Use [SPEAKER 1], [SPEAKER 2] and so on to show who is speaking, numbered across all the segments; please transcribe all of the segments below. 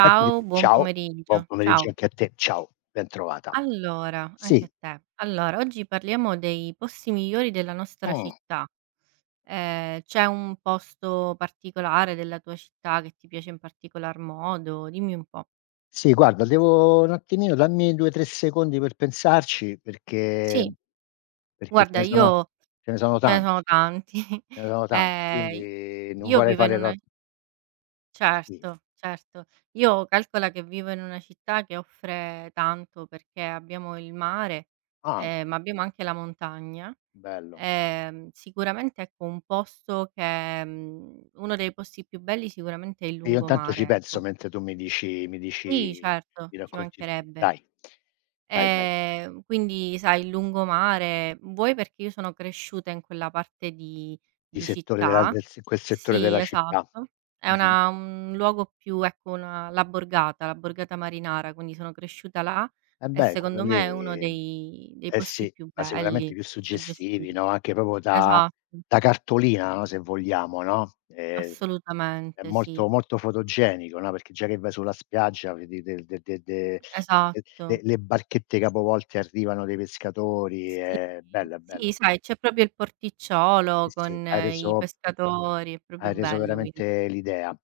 [SPEAKER 1] Eccoci qui,
[SPEAKER 2] buon
[SPEAKER 1] ciao, buon
[SPEAKER 2] pomeriggio.
[SPEAKER 1] pomeriggio
[SPEAKER 2] Ciao.
[SPEAKER 1] anche a te, ciao, bentrovata.
[SPEAKER 2] Allora, anche a
[SPEAKER 1] Sì,
[SPEAKER 2] te. Allora, oggi parliamo dei posti migliori della nostra
[SPEAKER 1] mh,
[SPEAKER 2] città. C'è un posto particolare della tua città che ti piace in particolar modo? Dimmi un po'.
[SPEAKER 1] sì, guarda, devo un attimino, dammi 2, 3 secondi per pensarci, perché
[SPEAKER 2] Sì,
[SPEAKER 1] perché
[SPEAKER 2] guarda io
[SPEAKER 1] ce ne sono
[SPEAKER 2] ce ne sono
[SPEAKER 1] tanti,
[SPEAKER 2] tanti.
[SPEAKER 1] ce ne sono tanti,
[SPEAKER 2] Ehm,
[SPEAKER 1] quindi non
[SPEAKER 2] io
[SPEAKER 1] vorrei
[SPEAKER 2] vivo in
[SPEAKER 1] fare
[SPEAKER 2] una,
[SPEAKER 1] tro sì.
[SPEAKER 2] certo, certo. Io calcola che vivo in una città che offre tanto perché abbiamo il mare,
[SPEAKER 1] Ah,
[SPEAKER 2] ma abbiamo anche la montagna.
[SPEAKER 1] bello.
[SPEAKER 2] Sicuramente ecco un posto che uno dei posti più belli sicuramente è il
[SPEAKER 1] E io intanto
[SPEAKER 2] lungomare,
[SPEAKER 1] ci penso
[SPEAKER 2] ecco.
[SPEAKER 1] mentre tu mi
[SPEAKER 2] Sì,
[SPEAKER 1] dici,
[SPEAKER 2] certo,
[SPEAKER 1] mi
[SPEAKER 2] ci
[SPEAKER 1] racconti il tu
[SPEAKER 2] mancherebbe.
[SPEAKER 1] Dai, dai, dai,
[SPEAKER 2] Quindi sai il lungomare vuoi perché io sono cresciuta in quella parte di
[SPEAKER 1] di settore della
[SPEAKER 2] città,
[SPEAKER 1] del s quel settore
[SPEAKER 2] sì,
[SPEAKER 1] della città.
[SPEAKER 2] esatto. È
[SPEAKER 1] Mh-mh.
[SPEAKER 2] una un luogo più ecco una la borgata marinara, quindi sono cresciuta là
[SPEAKER 1] Eh
[SPEAKER 2] e
[SPEAKER 1] beh, quello
[SPEAKER 2] secondo me è uno
[SPEAKER 1] lì,
[SPEAKER 2] dei
[SPEAKER 1] eh
[SPEAKER 2] posti
[SPEAKER 1] sì,
[SPEAKER 2] più
[SPEAKER 1] ma
[SPEAKER 2] belli,
[SPEAKER 1] sicuramente più suggestivi,
[SPEAKER 2] suggestivi.
[SPEAKER 1] no, anche proprio da
[SPEAKER 2] Esatto.
[SPEAKER 1] cartolina, no, se vogliamo, no, è
[SPEAKER 2] Assolutamente sì,
[SPEAKER 1] molto molto fotogenico, no, perché già che vai sulla spiaggia vedi de de de de e
[SPEAKER 2] esatto.
[SPEAKER 1] le barchette capovolte, arrivano dei pescatori,
[SPEAKER 2] Sì,
[SPEAKER 1] è bello, è
[SPEAKER 2] sì,
[SPEAKER 1] bello.
[SPEAKER 2] sai c'è proprio il porticciolo
[SPEAKER 1] Sì, sì,
[SPEAKER 2] con i pescatori, è proprio
[SPEAKER 1] hai reso
[SPEAKER 2] bello quindi.
[SPEAKER 1] veramente l'idea.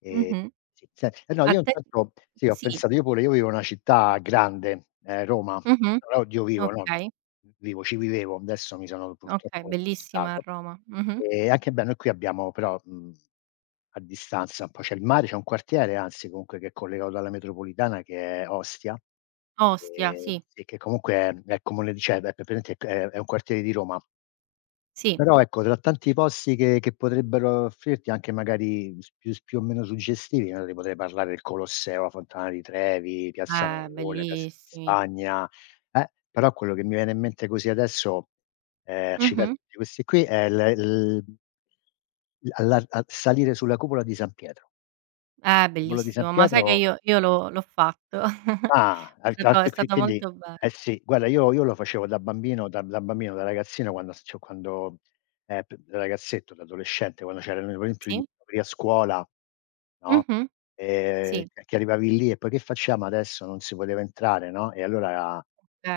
[SPEAKER 1] Ehm,
[SPEAKER 2] Mh-mh.
[SPEAKER 1] sì, senti, eh, no,
[SPEAKER 2] A
[SPEAKER 1] io
[SPEAKER 2] te
[SPEAKER 1] intanto sì, ho
[SPEAKER 2] sì,
[SPEAKER 1] pensato io pure, io vivo in una città grande, Roma.
[SPEAKER 2] mh-mh,
[SPEAKER 1] No, oddio vivo, no,
[SPEAKER 2] okay,
[SPEAKER 1] vivo, ci vivevo, adesso mi sono
[SPEAKER 2] okay,
[SPEAKER 1] purtroppo
[SPEAKER 2] bellissima a
[SPEAKER 1] spostato.
[SPEAKER 2] Roma. Mh-mh.
[SPEAKER 1] E anche, beh, noi qui abbiamo però, a distanza un po' c'è il mare, c'è un quartiere anzi comunque che è collegato dalla metropolitana che è Ostia,
[SPEAKER 2] Ostia, sì,
[SPEAKER 1] sì che comunque è comune di, cioè, è p praticamente è un quartiere di Roma.
[SPEAKER 2] sì.
[SPEAKER 1] Però ecco, tra tanti posti che potrebbero offrirti anche magari s più o meno suggestivi, no, ti potrei parlare del Colosseo, la Fontana di Trevi, Piazza Navona, Piazza di
[SPEAKER 2] Bellissimi.
[SPEAKER 1] Spagna, però quello che mi viene in mente così adesso, a citare
[SPEAKER 2] Mh-mh.
[SPEAKER 1] tutti questi qui, è l l l alla a salire sulla cupola di San Pietro. La cupola di San
[SPEAKER 2] Bellissimo, ma sai che
[SPEAKER 1] Pietro.
[SPEAKER 2] io l'ho fatto.
[SPEAKER 1] Ah, al
[SPEAKER 2] È
[SPEAKER 1] al
[SPEAKER 2] stato è
[SPEAKER 1] qui qui
[SPEAKER 2] stato
[SPEAKER 1] quindi
[SPEAKER 2] molto bello.
[SPEAKER 1] eh sì, guarda, io lo facevo da bambino, da bambino, da ragazzino, quando s cioè quando, p da ragazzetto, da adolescente, quando c'erano per esempio gli
[SPEAKER 2] Sì.
[SPEAKER 1] incontri a scuola, no,
[SPEAKER 2] Mh-mh. Sì,
[SPEAKER 1] che arrivavi lì e poi: "Che facciamo adesso? Non si poteva entrare", no, e allora,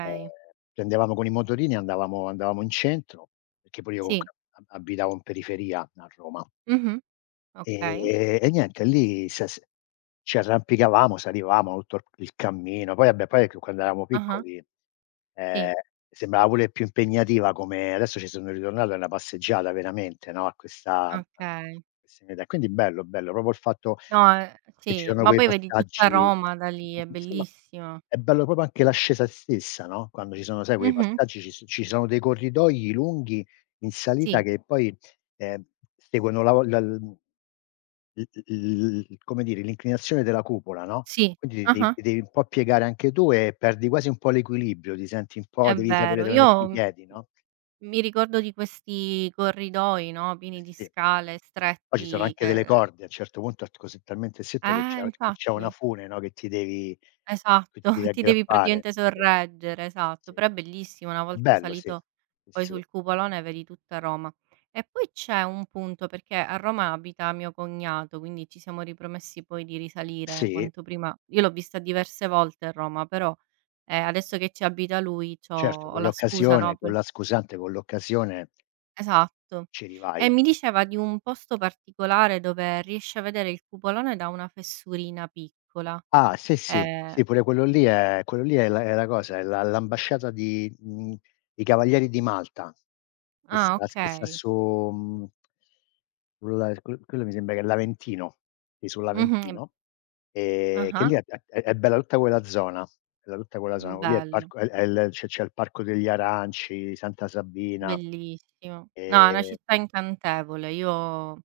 [SPEAKER 1] ehm, prendevamo con i motorini, e andavamo in centro, perché pure io
[SPEAKER 2] Sì.
[SPEAKER 1] comunque ab abitavo in periferia a Roma.
[SPEAKER 2] Mh-mh. Okay.
[SPEAKER 1] E, niente, lì s s ci arrampicavamo, salivamo tutto il cammino, poi vabbè, poi quando eravamo
[SPEAKER 2] Ah-ah,
[SPEAKER 1] piccoli,
[SPEAKER 2] sì,
[SPEAKER 1] ehm, sembrava pure più impegnativa, come adesso ci sono ritornato, è una passeggiata veramente, no, a
[SPEAKER 2] okay.
[SPEAKER 1] questa mia età. Quindi bello, bello proprio il fatto
[SPEAKER 2] No,
[SPEAKER 1] che ci
[SPEAKER 2] sì,
[SPEAKER 1] sono
[SPEAKER 2] ma
[SPEAKER 1] quei
[SPEAKER 2] poi vedi tutta
[SPEAKER 1] passaggi,
[SPEAKER 2] Roma da lì, è
[SPEAKER 1] sì, ma
[SPEAKER 2] bellissimo.
[SPEAKER 1] è bello proprio anche l'ascesa stessa, no, quando ci sono, sai, quei
[SPEAKER 2] Mh-mh,
[SPEAKER 1] passaggi, ci sono dei corridoi lunghi in salita
[SPEAKER 2] sì,
[SPEAKER 1] che poi, ehm, seguono la vo la l i i i il come dire, l'inclinazione della cupola, no,
[SPEAKER 2] sì,
[SPEAKER 1] quindi
[SPEAKER 2] ah-ah,
[SPEAKER 1] ti devi un po' piegare anche tu e perdi quasi un po' l'equilibrio, ti senti un po',
[SPEAKER 2] è
[SPEAKER 1] devi sapere
[SPEAKER 2] vero.
[SPEAKER 1] dove metti
[SPEAKER 2] Io,
[SPEAKER 1] i piedi, no,
[SPEAKER 2] mi ricordo di questi corridoi, no,
[SPEAKER 1] eh
[SPEAKER 2] pieni di
[SPEAKER 1] sì.
[SPEAKER 2] scale
[SPEAKER 1] Poi ci sono
[SPEAKER 2] stretti
[SPEAKER 1] anche delle
[SPEAKER 2] che
[SPEAKER 1] corde, a un certo punto ert così talmente stretto che c'è
[SPEAKER 2] infatti.
[SPEAKER 1] una fune, no, che
[SPEAKER 2] Esatto,
[SPEAKER 1] ti devi
[SPEAKER 2] ti devi
[SPEAKER 1] aggrappare,
[SPEAKER 2] praticamente
[SPEAKER 1] sì.
[SPEAKER 2] sorreggere, esatto,
[SPEAKER 1] Sì,
[SPEAKER 2] però è bellissimo una
[SPEAKER 1] è
[SPEAKER 2] volta
[SPEAKER 1] bello, sì.
[SPEAKER 2] salito
[SPEAKER 1] Sì,
[SPEAKER 2] poi
[SPEAKER 1] sì.
[SPEAKER 2] sul cupolone vedi tutta Roma. E poi c'è un punto, perché a Roma abita mio cognato, quindi ci siamo ripromessi poi di risalire
[SPEAKER 1] Sì,
[SPEAKER 2] quanto prima io l'ho vista diverse volte a Roma, però, adesso che ci abita lui c'ho
[SPEAKER 1] certo,
[SPEAKER 2] ho
[SPEAKER 1] con
[SPEAKER 2] la scusa, no,
[SPEAKER 1] l'occasione, con
[SPEAKER 2] per
[SPEAKER 1] la scusante, con l'occasione,
[SPEAKER 2] esatto.
[SPEAKER 1] ci rivai.
[SPEAKER 2] E mi diceva di un posto particolare dove riesce a vedere il cupolone da una fessurina piccola.
[SPEAKER 1] Ah, sì, sì,
[SPEAKER 2] Ehm
[SPEAKER 1] sì, pure quello lì è la cosa, è la l'ambasciata di, i Cavalieri di Malta,
[SPEAKER 2] ah,
[SPEAKER 1] che sta
[SPEAKER 2] okay.
[SPEAKER 1] su, mhmm quello là, quello mi sembra che è l'Aventino, sì,
[SPEAKER 2] Mh-mh.
[SPEAKER 1] sull'Aventino, che
[SPEAKER 2] Ah-ah.
[SPEAKER 1] lì è bella tutta quella zona, bella tutta quella zona. Lì è il
[SPEAKER 2] Bello,
[SPEAKER 1] parco è il c'è c'è il Parco degli Aranci, Santa Sabina,
[SPEAKER 2] bellissimo. No, è una
[SPEAKER 1] ehm
[SPEAKER 2] città incantevole. Io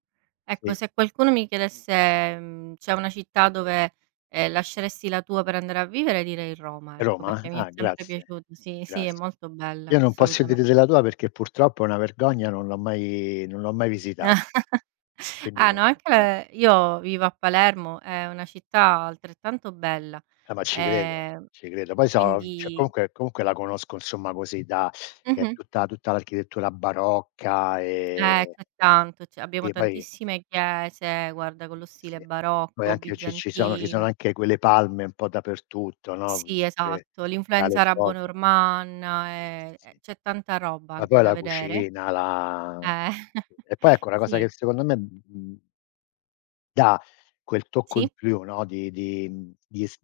[SPEAKER 2] ecco,
[SPEAKER 1] sì.
[SPEAKER 2] se qualcuno mi chiedesse, c'è una città dove, lasceresti la tua per andare a vivere, direi Roma, ecco, perché
[SPEAKER 1] Roma?
[SPEAKER 2] mi è
[SPEAKER 1] Ah,
[SPEAKER 2] sempre
[SPEAKER 1] grazie,
[SPEAKER 2] piaciuto sì, sì, è
[SPEAKER 1] grazie.
[SPEAKER 2] molto bella,
[SPEAKER 1] Io non posso
[SPEAKER 2] assolutamen
[SPEAKER 1] dire della tua perché purtroppo è una vergogna, non l'ho mai visitato. E quindi
[SPEAKER 2] Ah,
[SPEAKER 1] non,
[SPEAKER 2] no, anche
[SPEAKER 1] eh,
[SPEAKER 2] le io vivo a Palermo, è una città altrettanto bella,
[SPEAKER 1] ma ci credo,
[SPEAKER 2] ehm,
[SPEAKER 1] ci credo. Poi so, cioè,
[SPEAKER 2] quindi
[SPEAKER 1] comunque la conosco insomma così, da, che è
[SPEAKER 2] mh-mh.
[SPEAKER 1] tutta tutta l'architettura barocca,
[SPEAKER 2] C'è tanto, cioè
[SPEAKER 1] e
[SPEAKER 2] abbiamo
[SPEAKER 1] poi
[SPEAKER 2] tantissime chiese, guarda, con lo stile
[SPEAKER 1] sì. Poi
[SPEAKER 2] barocco,
[SPEAKER 1] anche ci
[SPEAKER 2] bizantino.
[SPEAKER 1] sono anche quelle palme un po' dappertutto, no, ho
[SPEAKER 2] Sì,
[SPEAKER 1] visto che
[SPEAKER 2] esatto, l'influenza
[SPEAKER 1] dalle foto. Eh
[SPEAKER 2] arabo-normanna,
[SPEAKER 1] sì, sì, sì.
[SPEAKER 2] c'è tanta roba
[SPEAKER 1] Ma
[SPEAKER 2] anche
[SPEAKER 1] poi
[SPEAKER 2] da
[SPEAKER 1] la
[SPEAKER 2] vedere.
[SPEAKER 1] cucina, la,
[SPEAKER 2] Eh.
[SPEAKER 1] e poi ecco, la cosa
[SPEAKER 2] Sì.
[SPEAKER 1] che secondo me, mhmm dà quel tocco in
[SPEAKER 2] Sì?
[SPEAKER 1] più, no, di mhmm, di es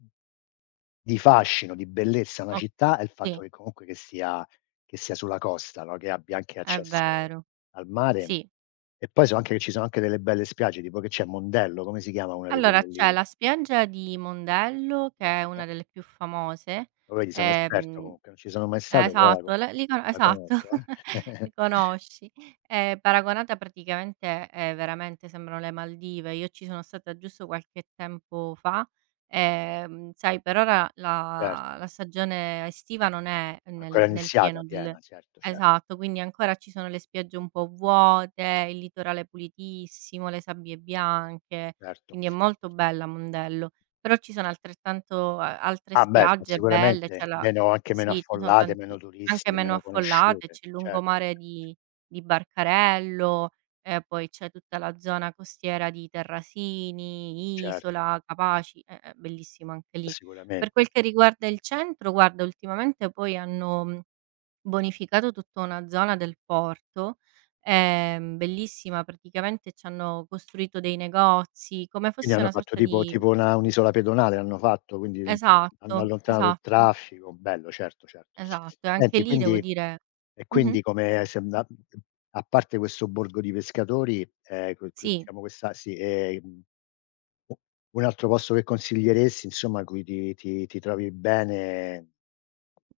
[SPEAKER 1] di fascino, di bellezza a una
[SPEAKER 2] O
[SPEAKER 1] città è il
[SPEAKER 2] sì,
[SPEAKER 1] fatto che comunque che sia sulla costa, no, che abbia anche
[SPEAKER 2] è
[SPEAKER 1] accesso
[SPEAKER 2] vero.
[SPEAKER 1] al mare.
[SPEAKER 2] Sì.
[SPEAKER 1] E poi so anche che ci sono anche delle belle spiagge, tipo che c'è Mondello, come si chiama una di
[SPEAKER 2] Allora
[SPEAKER 1] quelle
[SPEAKER 2] c'è
[SPEAKER 1] lì?
[SPEAKER 2] la spiaggia di Mondello
[SPEAKER 1] Mondello.
[SPEAKER 2] che è una
[SPEAKER 1] No?
[SPEAKER 2] delle più famose,
[SPEAKER 1] Lo vedi, sono esperto
[SPEAKER 2] ehm
[SPEAKER 1] comunque, non ci sono mai stato, però
[SPEAKER 2] Esatto, l li co
[SPEAKER 1] la
[SPEAKER 2] esatto,
[SPEAKER 1] conosco, eh.
[SPEAKER 2] li conosci. Paragonata praticamente, veramente sembrano le Maldive. Io ci sono stata giusto qualche tempo fa, sai per ora la
[SPEAKER 1] Certo,
[SPEAKER 2] la stagione estiva non è
[SPEAKER 1] ancora
[SPEAKER 2] nel pieno
[SPEAKER 1] iniziata
[SPEAKER 2] del
[SPEAKER 1] piena, certo, certo,
[SPEAKER 2] esatto, quindi ancora ci sono le spiagge un po' vuote, il litorale pulitissimo, le sabbie bianche,
[SPEAKER 1] certo.
[SPEAKER 2] quindi è molto bella Mondello. Però ci sono altrettanto a altre
[SPEAKER 1] Ah beh, s
[SPEAKER 2] spiagge belle, c'è
[SPEAKER 1] sicuramente
[SPEAKER 2] la
[SPEAKER 1] meno, anche meno
[SPEAKER 2] sì, ci sono
[SPEAKER 1] affollate,
[SPEAKER 2] tanti
[SPEAKER 1] meno
[SPEAKER 2] anche
[SPEAKER 1] turistiche,
[SPEAKER 2] meno
[SPEAKER 1] meno
[SPEAKER 2] affollate,
[SPEAKER 1] conosciute,
[SPEAKER 2] c'è il
[SPEAKER 1] certo,
[SPEAKER 2] lungomare di Barcarello, poi c'è tutta la zona costiera di Terrasini,
[SPEAKER 1] certo,
[SPEAKER 2] Isola, Capaci, è bellissimo anche lì. Per quel
[SPEAKER 1] sicuramente.
[SPEAKER 2] che riguarda il centro, guarda ultimamente poi hanno, bonificato tutta una zona del porto, bellissima, praticamente c'hanno costruito dei negozi, come
[SPEAKER 1] Quindi
[SPEAKER 2] fosse
[SPEAKER 1] hanno
[SPEAKER 2] una
[SPEAKER 1] fatto
[SPEAKER 2] sorta
[SPEAKER 1] tipo,
[SPEAKER 2] di
[SPEAKER 1] una un'isola pedonale hanno fatto, quindi un po' hanno
[SPEAKER 2] esatto,
[SPEAKER 1] allontanato il
[SPEAKER 2] esatto,
[SPEAKER 1] traffico, bello, certo, certo.
[SPEAKER 2] esatto. E anche
[SPEAKER 1] Senti
[SPEAKER 2] lì devo
[SPEAKER 1] quindi,
[SPEAKER 2] dire
[SPEAKER 1] e
[SPEAKER 2] mh-mh.
[SPEAKER 1] quindi come sei anda a parte questo borgo di pescatori, que,
[SPEAKER 2] Sì,
[SPEAKER 1] diciamo, questa, sì, u un altro posto che consiglieresti, insomma, in cui ti trovi bene?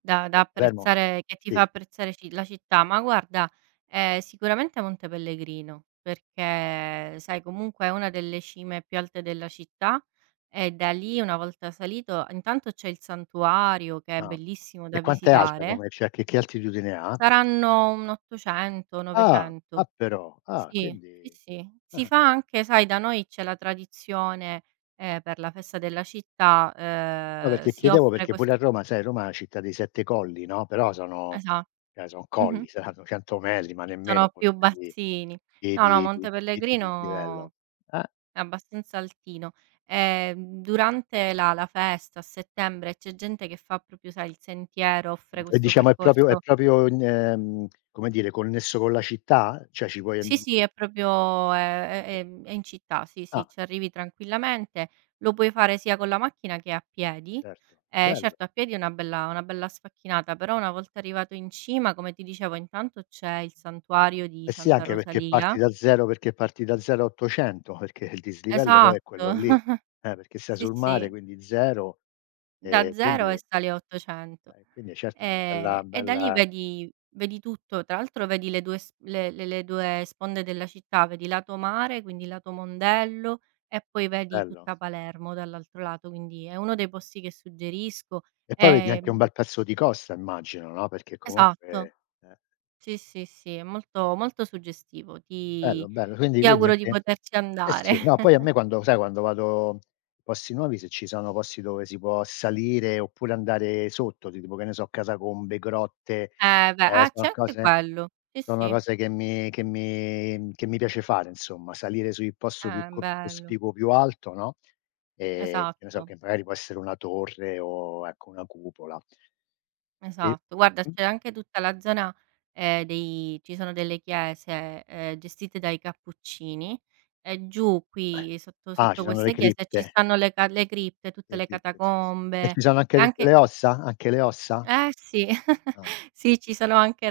[SPEAKER 2] da
[SPEAKER 1] A Palermo?
[SPEAKER 2] apprezzare che ti fa
[SPEAKER 1] Sì.
[SPEAKER 2] apprezzare ci la città. Ma guarda, sicuramente Monte Pellegrino, perché sai comunque è una delle cime più alte della città e da lì una volta salito intanto c'è il santuario che è
[SPEAKER 1] Ah.
[SPEAKER 2] bellissimo da
[SPEAKER 1] E quant'è alta,
[SPEAKER 2] visitare.
[SPEAKER 1] come, cioè che altitudine ha?
[SPEAKER 2] Saranno un 800,
[SPEAKER 1] Ah,
[SPEAKER 2] 900.
[SPEAKER 1] ah però, ah
[SPEAKER 2] Sì, sì,
[SPEAKER 1] quindi,
[SPEAKER 2] sì. Si
[SPEAKER 1] ah-ah.
[SPEAKER 2] fa anche sai da noi c'è la tradizione, per la festa della città,
[SPEAKER 1] No, perché
[SPEAKER 2] si
[SPEAKER 1] chiedevo,
[SPEAKER 2] offre
[SPEAKER 1] perché
[SPEAKER 2] ques
[SPEAKER 1] pure a Roma, sai, Roma è una città dei 7 colli, no, però sono,
[SPEAKER 2] esa
[SPEAKER 1] cioè son
[SPEAKER 2] mh-mh.
[SPEAKER 1] colli, saranno 100 metri, ma nemmeno
[SPEAKER 2] Sono più
[SPEAKER 1] forse di
[SPEAKER 2] bassini. No, no, Monte Pellegrino
[SPEAKER 1] livello. Ah,
[SPEAKER 2] è abbastanza altino. Durante la festa a settembre c'è gente che fa proprio, sai, il sentiero, offre
[SPEAKER 1] e,
[SPEAKER 2] questo
[SPEAKER 1] diciamo, è proprio,
[SPEAKER 2] percorso
[SPEAKER 1] in, come dire, connesso con la città? Cioè ci puoi an
[SPEAKER 2] sì, sì, è proprio è in città, sì, sì,
[SPEAKER 1] ah,
[SPEAKER 2] ci arrivi tranquillamente. Lo puoi fare sia con la macchina che a piedi.
[SPEAKER 1] certo, bello.
[SPEAKER 2] Certo a piedi è una bella sfacchinata, però una volta arrivato in cima, come ti dicevo, intanto c'è il santuario di
[SPEAKER 1] Eh sì,
[SPEAKER 2] Santa
[SPEAKER 1] anche perché
[SPEAKER 2] Rosalia
[SPEAKER 1] parti da 0, perché parti da 0 a 800, perché il dislivello poi è quello
[SPEAKER 2] esatto,
[SPEAKER 1] lì, perché sei
[SPEAKER 2] sì,
[SPEAKER 1] sul mare,
[SPEAKER 2] sì.
[SPEAKER 1] quindi 0,
[SPEAKER 2] Da
[SPEAKER 1] ehm,
[SPEAKER 2] 0 e
[SPEAKER 1] quindi
[SPEAKER 2] sali a 800.
[SPEAKER 1] quindi certo, è certo una bella
[SPEAKER 2] E da lì
[SPEAKER 1] bella
[SPEAKER 2] vedi tutto, tra l'altro vedi le 2 s le 2 sponde della città, vedi lato mare, quindi lato Mondello, e poi vedi
[SPEAKER 1] bello.
[SPEAKER 2] tutta Palermo dall'altro lato, quindi è uno dei posti che suggerisco.
[SPEAKER 1] E poi vedi anche un
[SPEAKER 2] Ehm
[SPEAKER 1] bel pezzo di costa, immagino, no, perché
[SPEAKER 2] esatto.
[SPEAKER 1] comunque,
[SPEAKER 2] Sì, sì, sì, è molto molto suggestivo. Ti
[SPEAKER 1] bello, bello. Quindi,
[SPEAKER 2] auguro di
[SPEAKER 1] anche,
[SPEAKER 2] poterci
[SPEAKER 1] eh
[SPEAKER 2] andare.
[SPEAKER 1] sì, no, poi a me, quando, sai, quando vado in posti nuovi, se ci sono posti dove si può salire oppure andare sotto, ti tipo, che ne so, catacombe, grotte,
[SPEAKER 2] Eh beh,
[SPEAKER 1] ehm,
[SPEAKER 2] ah c'è
[SPEAKER 1] sono
[SPEAKER 2] anche
[SPEAKER 1] cose
[SPEAKER 2] quello. Sì,
[SPEAKER 1] sono
[SPEAKER 2] sì.
[SPEAKER 1] cose che mi che mi piace fare, insomma, salire sul posto più co
[SPEAKER 2] Bello.
[SPEAKER 1] cospicuo, più alto, no, che ne so,
[SPEAKER 2] Esatto.
[SPEAKER 1] che magari può essere una torre o, ecco, una cupola. Sì.
[SPEAKER 2] Esatto. Guarda,
[SPEAKER 1] Mh.
[SPEAKER 2] c'è anche tutta la zona, dei ci sono delle chiese, gestite dai cappuccini e giù qui sotto
[SPEAKER 1] Ah, ci
[SPEAKER 2] sotto
[SPEAKER 1] sono
[SPEAKER 2] queste chiese ci stanno le ca le cripte, tutte
[SPEAKER 1] le
[SPEAKER 2] le
[SPEAKER 1] cripte, sì, sì.
[SPEAKER 2] catacombe
[SPEAKER 1] E
[SPEAKER 2] e
[SPEAKER 1] ci sono anche tutte
[SPEAKER 2] anche
[SPEAKER 1] le ossa? Anche le ossa?
[SPEAKER 2] eh sì,
[SPEAKER 1] Ah.
[SPEAKER 2] sì, ci sono anche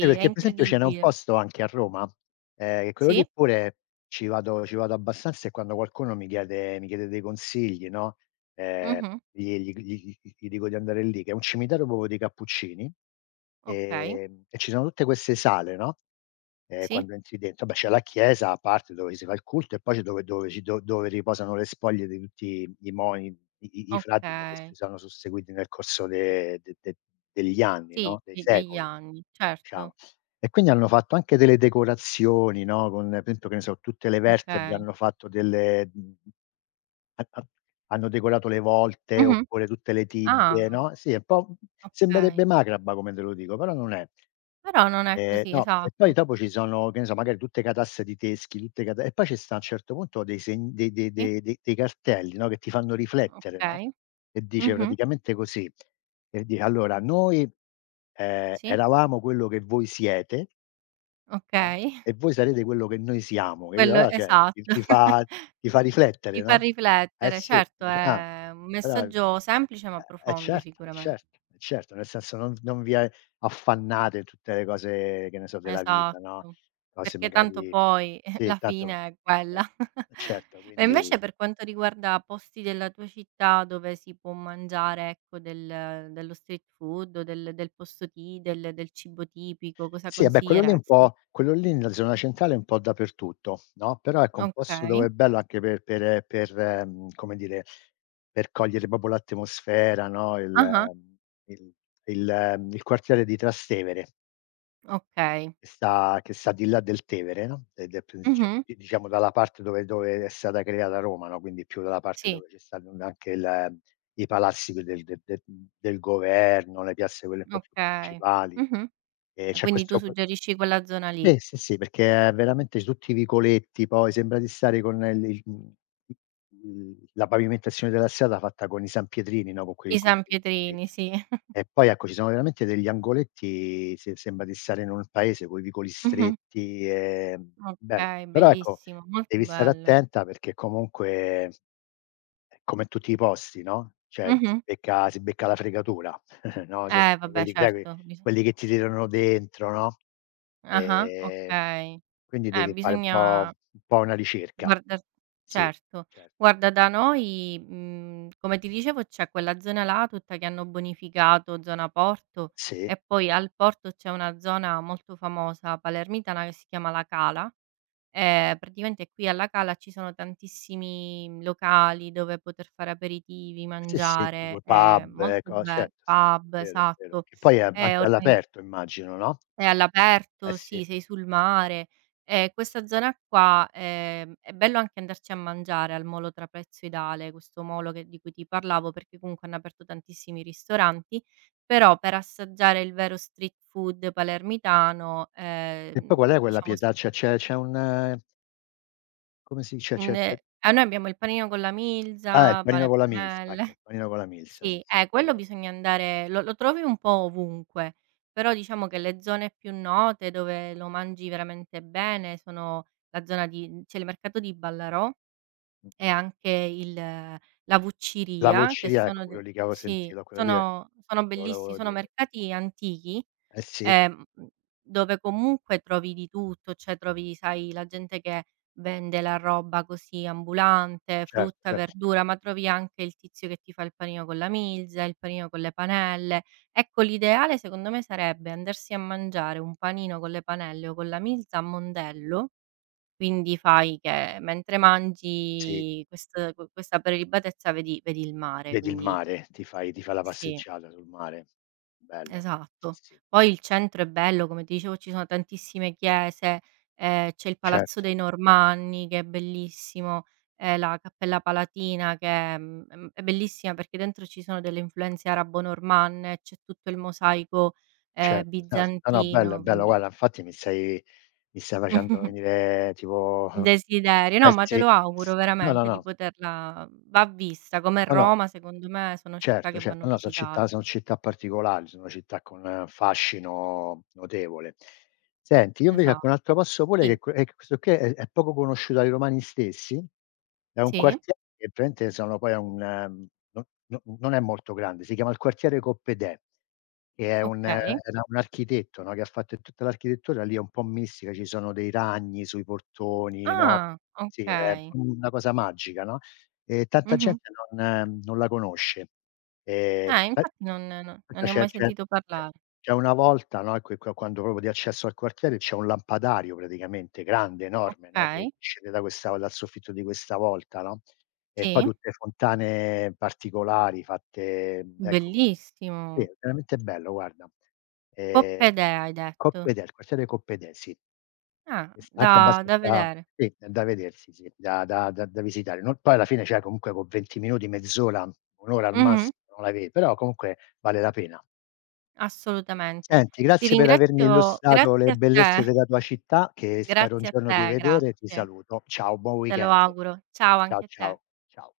[SPEAKER 2] è
[SPEAKER 1] Perché per esempio ce n'è un
[SPEAKER 2] incredibile.
[SPEAKER 1] posto anche a Roma, che quello lì
[SPEAKER 2] Sì,
[SPEAKER 1] pure ci vado abbastanza, e quando qualcuno mi chiede dei consigli, no, Ehm,
[SPEAKER 2] mh-mh,
[SPEAKER 1] gli dico di andare lì, che è un cimitero proprio dei cappuccini,
[SPEAKER 2] okay,
[SPEAKER 1] e ci sono tutte queste sale, no,
[SPEAKER 2] sì,
[SPEAKER 1] quando entri dentro, vabbè, c'è la chiesa a parte dove si fa il culto, e poi c'è dove dove ci do dove riposano le spoglie di tutti i moni i i i frati, no, che
[SPEAKER 2] okay.
[SPEAKER 1] si sono susseguiti nel corso de de de degli anni,
[SPEAKER 2] Sì,
[SPEAKER 1] no, dei
[SPEAKER 2] de degli
[SPEAKER 1] secoli,
[SPEAKER 2] anni, certo,
[SPEAKER 1] diciamo. E quindi hanno fatto anche delle decorazioni, no, con per esempio, che ne so, tutte le vertebre
[SPEAKER 2] okay.
[SPEAKER 1] hanno fatto delle mhmm, a a hanno decorato le volte,
[SPEAKER 2] Mh-mh.
[SPEAKER 1] oppure tutte le
[SPEAKER 2] Ah,
[SPEAKER 1] tibbie, no, sì, è un po',
[SPEAKER 2] okay.
[SPEAKER 1] sembrerebbe macabra come te lo dico, però non è.
[SPEAKER 2] Però non è così
[SPEAKER 1] No, e poi
[SPEAKER 2] esatto,
[SPEAKER 1] dopo ci sono, che ne so, magari tutte catasse di teschi, tutte cata e poi ci sta a un certo punto dei segn dei dei
[SPEAKER 2] sì.
[SPEAKER 1] dei dei dei cartelli, no, che ti fanno riflettere, no,
[SPEAKER 2] Okay.
[SPEAKER 1] e dice
[SPEAKER 2] Mh-mh.
[SPEAKER 1] praticamente così, e di allora: "Noi,
[SPEAKER 2] Sì,
[SPEAKER 1] eravamo quello che voi siete", no,
[SPEAKER 2] okay.
[SPEAKER 1] e voi sarete quello che noi siamo, capito?
[SPEAKER 2] Quello
[SPEAKER 1] Allora, cioè,
[SPEAKER 2] esatto.
[SPEAKER 1] ti fa
[SPEAKER 2] Ti
[SPEAKER 1] riflettere,
[SPEAKER 2] fa
[SPEAKER 1] no? Eh
[SPEAKER 2] riflettere.
[SPEAKER 1] sì,
[SPEAKER 2] Certo,
[SPEAKER 1] dici: "Ah,
[SPEAKER 2] è un
[SPEAKER 1] allora",
[SPEAKER 2] messaggio semplice ma
[SPEAKER 1] eh
[SPEAKER 2] profondo
[SPEAKER 1] certo, eh
[SPEAKER 2] sicuramen
[SPEAKER 1] certo, eh certo, nel senso, non vi a affannate in tutte le cose, che ne so, della vita, no,
[SPEAKER 2] Esatto,
[SPEAKER 1] cose
[SPEAKER 2] perché tanto
[SPEAKER 1] magari
[SPEAKER 2] poi,
[SPEAKER 1] sì,
[SPEAKER 2] la
[SPEAKER 1] tanto,
[SPEAKER 2] fine è
[SPEAKER 1] eh,
[SPEAKER 2] quella.
[SPEAKER 1] eh certo,
[SPEAKER 2] E
[SPEAKER 1] quindi.
[SPEAKER 2] invece per quanto riguarda posti della tua città dove si può mangiare, ecco, del dello street food o del posto ti del cibo tipico, cosa
[SPEAKER 1] Sì, eh beh, quello lì è un
[SPEAKER 2] consiglieresti?
[SPEAKER 1] po', quello lì nella zona centrale è un po' dappertutto, no, però ecco un posto
[SPEAKER 2] Okay.
[SPEAKER 1] dove è bello anche come dire, per cogliere proprio l'atmosfera, no, il
[SPEAKER 2] Ah-ah.
[SPEAKER 1] il il quartiere di Trastevere,
[SPEAKER 2] Okay.
[SPEAKER 1] che sta di là del Tevere, no, ed è più, cioè,
[SPEAKER 2] Mh-mh.
[SPEAKER 1] di diciamo dalla parte dove, è stata creata Roma, no, quindi più dalla parte
[SPEAKER 2] Sì.
[SPEAKER 1] dove c'è stato anche il, i palazzi que del del del del governo, le piazze quelle un po' più
[SPEAKER 2] Okay.
[SPEAKER 1] principali.
[SPEAKER 2] Mh-mh.
[SPEAKER 1] E
[SPEAKER 2] E
[SPEAKER 1] c'è
[SPEAKER 2] quindi tu
[SPEAKER 1] questo,
[SPEAKER 2] suggerisci quella zona lì.
[SPEAKER 1] sì, sì, sì, perché è veramente tutti i vicoletti, poi sembra di stare con il mhmm, il la pavimentazione della strada fatta con i sanpietrini, no, con
[SPEAKER 2] I
[SPEAKER 1] quei,
[SPEAKER 2] San
[SPEAKER 1] sì.
[SPEAKER 2] Pietrini, sì.
[SPEAKER 1] E poi ecco, ci sono veramente degli angoletti, se sembra di stare in un paese coi vicoli
[SPEAKER 2] Mh-mh.
[SPEAKER 1] stretti, bello.
[SPEAKER 2] Okay,
[SPEAKER 1] Però ecco,
[SPEAKER 2] bellissimo, molto
[SPEAKER 1] devi stare
[SPEAKER 2] bello.
[SPEAKER 1] attenta perché comunque è come in tutti i posti, no, cioè
[SPEAKER 2] Mh-mh.
[SPEAKER 1] si becca la fregatura, no, cioè
[SPEAKER 2] Vabbè
[SPEAKER 1] quelli, sai,
[SPEAKER 2] certo, bis
[SPEAKER 1] quelli che ti tirano dentro, no,
[SPEAKER 2] ah-ah,
[SPEAKER 1] ehm,
[SPEAKER 2] okay.
[SPEAKER 1] quindi devi fare
[SPEAKER 2] Bisogna
[SPEAKER 1] un po' una ricerca.
[SPEAKER 2] guardar
[SPEAKER 1] Sì,
[SPEAKER 2] certo.
[SPEAKER 1] certo.
[SPEAKER 2] Guarda da noi, come ti dicevo c'è quella zona là tutta che hanno bonificato, zona porto,
[SPEAKER 1] Sì,
[SPEAKER 2] e poi al porto c'è una zona molto famosa palermitana che si chiama La Cala praticamente qui alla Cala ci sono tantissimi locali dove poter fare aperitivi,
[SPEAKER 1] sì, sì,
[SPEAKER 2] mangiare,
[SPEAKER 1] tipo
[SPEAKER 2] è
[SPEAKER 1] pub,
[SPEAKER 2] molto
[SPEAKER 1] co
[SPEAKER 2] be
[SPEAKER 1] certo, sì, è
[SPEAKER 2] pub,
[SPEAKER 1] vero, è vero.
[SPEAKER 2] esatto.
[SPEAKER 1] Che poi è
[SPEAKER 2] È
[SPEAKER 1] anche
[SPEAKER 2] organi
[SPEAKER 1] all'aperto immagino, no?
[SPEAKER 2] è
[SPEAKER 1] Eh
[SPEAKER 2] all'aperto,
[SPEAKER 1] sì,
[SPEAKER 2] sì, sei sul mare. E
[SPEAKER 1] sì.
[SPEAKER 2] questa zona qua, è bello anche andarci a mangiare al molo trapezoidale, questo molo che di cui ti parlavo, perché comunque hanno aperto tantissimi ristoranti, però per assaggiare il vero street food palermitano,
[SPEAKER 1] E poi qual è quella
[SPEAKER 2] diciamo s
[SPEAKER 1] pietà, c'è un, come si
[SPEAKER 2] Mhmm,
[SPEAKER 1] c'è,
[SPEAKER 2] ehm, a noi abbiamo il panino con la
[SPEAKER 1] ah, il
[SPEAKER 2] milza, pane
[SPEAKER 1] panino
[SPEAKER 2] e
[SPEAKER 1] con la milza, ecco,
[SPEAKER 2] panelle.
[SPEAKER 1] il panino con la milza, sì,
[SPEAKER 2] Sì,
[SPEAKER 1] sì, quello
[SPEAKER 2] quello
[SPEAKER 1] lì l'avevo
[SPEAKER 2] bisogna
[SPEAKER 1] sentito.
[SPEAKER 2] andare lo trovi un po' ovunque, però diciamo che le zone più note dove lo mangi veramente bene sono la zona di c'è il mercato di Ballarò e
[SPEAKER 1] Mh-mh.
[SPEAKER 2] anche il la
[SPEAKER 1] La
[SPEAKER 2] Vucciria che
[SPEAKER 1] Vociria, ecco,
[SPEAKER 2] sono
[SPEAKER 1] quello
[SPEAKER 2] de
[SPEAKER 1] lì che avevo
[SPEAKER 2] sì,
[SPEAKER 1] sentito, quello lì, ecco,
[SPEAKER 2] sono
[SPEAKER 1] te lo
[SPEAKER 2] bellissi
[SPEAKER 1] volevo
[SPEAKER 2] sono
[SPEAKER 1] dire.
[SPEAKER 2] mercati antichi
[SPEAKER 1] Eh sì.
[SPEAKER 2] ehm, mhmm, dove comunque trovi di tutto, cioè trovi, sai, la gente che vende la roba così ambulante,
[SPEAKER 1] Certo,
[SPEAKER 2] frutta,
[SPEAKER 1] cer
[SPEAKER 2] verdura, ma trovi anche il tizio che ti fa il panino con la milza, il panino con le panelle. Ecco, l'ideale secondo me sarebbe andarsi a mangiare un panino con le panelle o con la milza a Mondello, quindi
[SPEAKER 1] ah,
[SPEAKER 2] fai che mentre
[SPEAKER 1] sì,
[SPEAKER 2] mangi quest questa prelibatezza vedi il mare,
[SPEAKER 1] vedi il
[SPEAKER 2] quindi
[SPEAKER 1] mare, ti fai la
[SPEAKER 2] sì.
[SPEAKER 1] passeggiata sul mare. Bello. Sì,
[SPEAKER 2] Esatto.
[SPEAKER 1] sì.
[SPEAKER 2] Poi il centro è bello, come ti dicevo ci sono tantissime chiese, c'è il Palazzo
[SPEAKER 1] Certo,
[SPEAKER 2] dei Normanni che è bellissimo, la Cappella Palatina che è è bellissima perché dentro ci sono delle influenze arabo-normanne, c'è tutto il mosaico,
[SPEAKER 1] certo. No, s no, no, bello,
[SPEAKER 2] bizantino,
[SPEAKER 1] bello.
[SPEAKER 2] quindi
[SPEAKER 1] Guarda, infatti mi stai, facendo venire tipo,
[SPEAKER 2] un desiderio. No,
[SPEAKER 1] eh
[SPEAKER 2] ma te
[SPEAKER 1] sì,
[SPEAKER 2] lo auguro
[SPEAKER 1] sì. No, no,
[SPEAKER 2] veramente di
[SPEAKER 1] no,
[SPEAKER 2] poterla va vista, come
[SPEAKER 1] no, no.
[SPEAKER 2] Roma secondo me sono città
[SPEAKER 1] Certo,
[SPEAKER 2] che
[SPEAKER 1] certo.
[SPEAKER 2] vanno
[SPEAKER 1] No, no,
[SPEAKER 2] visitate.
[SPEAKER 1] son città particolari, sono città con un fascino notevole. Senti, io invece,
[SPEAKER 2] Esa
[SPEAKER 1] ecco, un altro posto pure
[SPEAKER 2] sì,
[SPEAKER 1] che, que ecco, questo qui è poco conosciuto dai romani stessi, è un
[SPEAKER 2] sì,
[SPEAKER 1] quartiere che praticamente sono poi a un no, no, non è molto grande, si chiama il quartiere Coppedè, che è un,
[SPEAKER 2] okay.
[SPEAKER 1] era un architetto, no, che ha fatto, e tutta l'architettura lì è un po' mistica, ci sono dei ragni sui portoni, no,
[SPEAKER 2] Ah,
[SPEAKER 1] sì, è
[SPEAKER 2] okay.
[SPEAKER 1] una cosa magica, no? Tanta
[SPEAKER 2] Mh-mh.
[SPEAKER 1] gente non, la conosce. Pe
[SPEAKER 2] Infatti non no non
[SPEAKER 1] pensa
[SPEAKER 2] ne ho mai sentito
[SPEAKER 1] c'è
[SPEAKER 2] parlare.
[SPEAKER 1] c'è una volta, no, que qua, quando proprio di accesso al quartiere, c'è un lampadario praticamente grande, enorme, no, che
[SPEAKER 2] Okay,
[SPEAKER 1] scende da questa, dal soffitto di questa volta, no? E poi
[SPEAKER 2] sì,
[SPEAKER 1] tutte fontane particolari fatte, ecco, sì,
[SPEAKER 2] bellissimo.
[SPEAKER 1] è veramente bello, guarda. Ehm,
[SPEAKER 2] Poppedea hai detto.
[SPEAKER 1] Coppedel, il quartiere Coppedel, sì.
[SPEAKER 2] Ah,
[SPEAKER 1] E sta anche
[SPEAKER 2] da
[SPEAKER 1] abbastanza,
[SPEAKER 2] vedere.
[SPEAKER 1] sì, è da vedersi, sì, da visitare. Non poi alla fine, cioè comunque con 20 minuti, mezz'ora, 1 ora al
[SPEAKER 2] Mh-mh,
[SPEAKER 1] massimo non la vedi, però comunque vale la pena.
[SPEAKER 2] assolutamente.
[SPEAKER 1] Senti,
[SPEAKER 2] Ti
[SPEAKER 1] grazie per avermi
[SPEAKER 2] ringrazio
[SPEAKER 1] illustrato le
[SPEAKER 2] grazie a
[SPEAKER 1] bellezze
[SPEAKER 2] te,
[SPEAKER 1] della tua città, che spero un
[SPEAKER 2] grazie a
[SPEAKER 1] giorno di
[SPEAKER 2] te,
[SPEAKER 1] vedere. Ti
[SPEAKER 2] grazie.
[SPEAKER 1] saluto. Ciao, buon
[SPEAKER 2] Te lo
[SPEAKER 1] weekend.
[SPEAKER 2] auguro. Ciao
[SPEAKER 1] Ciao,
[SPEAKER 2] anche a te.
[SPEAKER 1] ciao, ciao.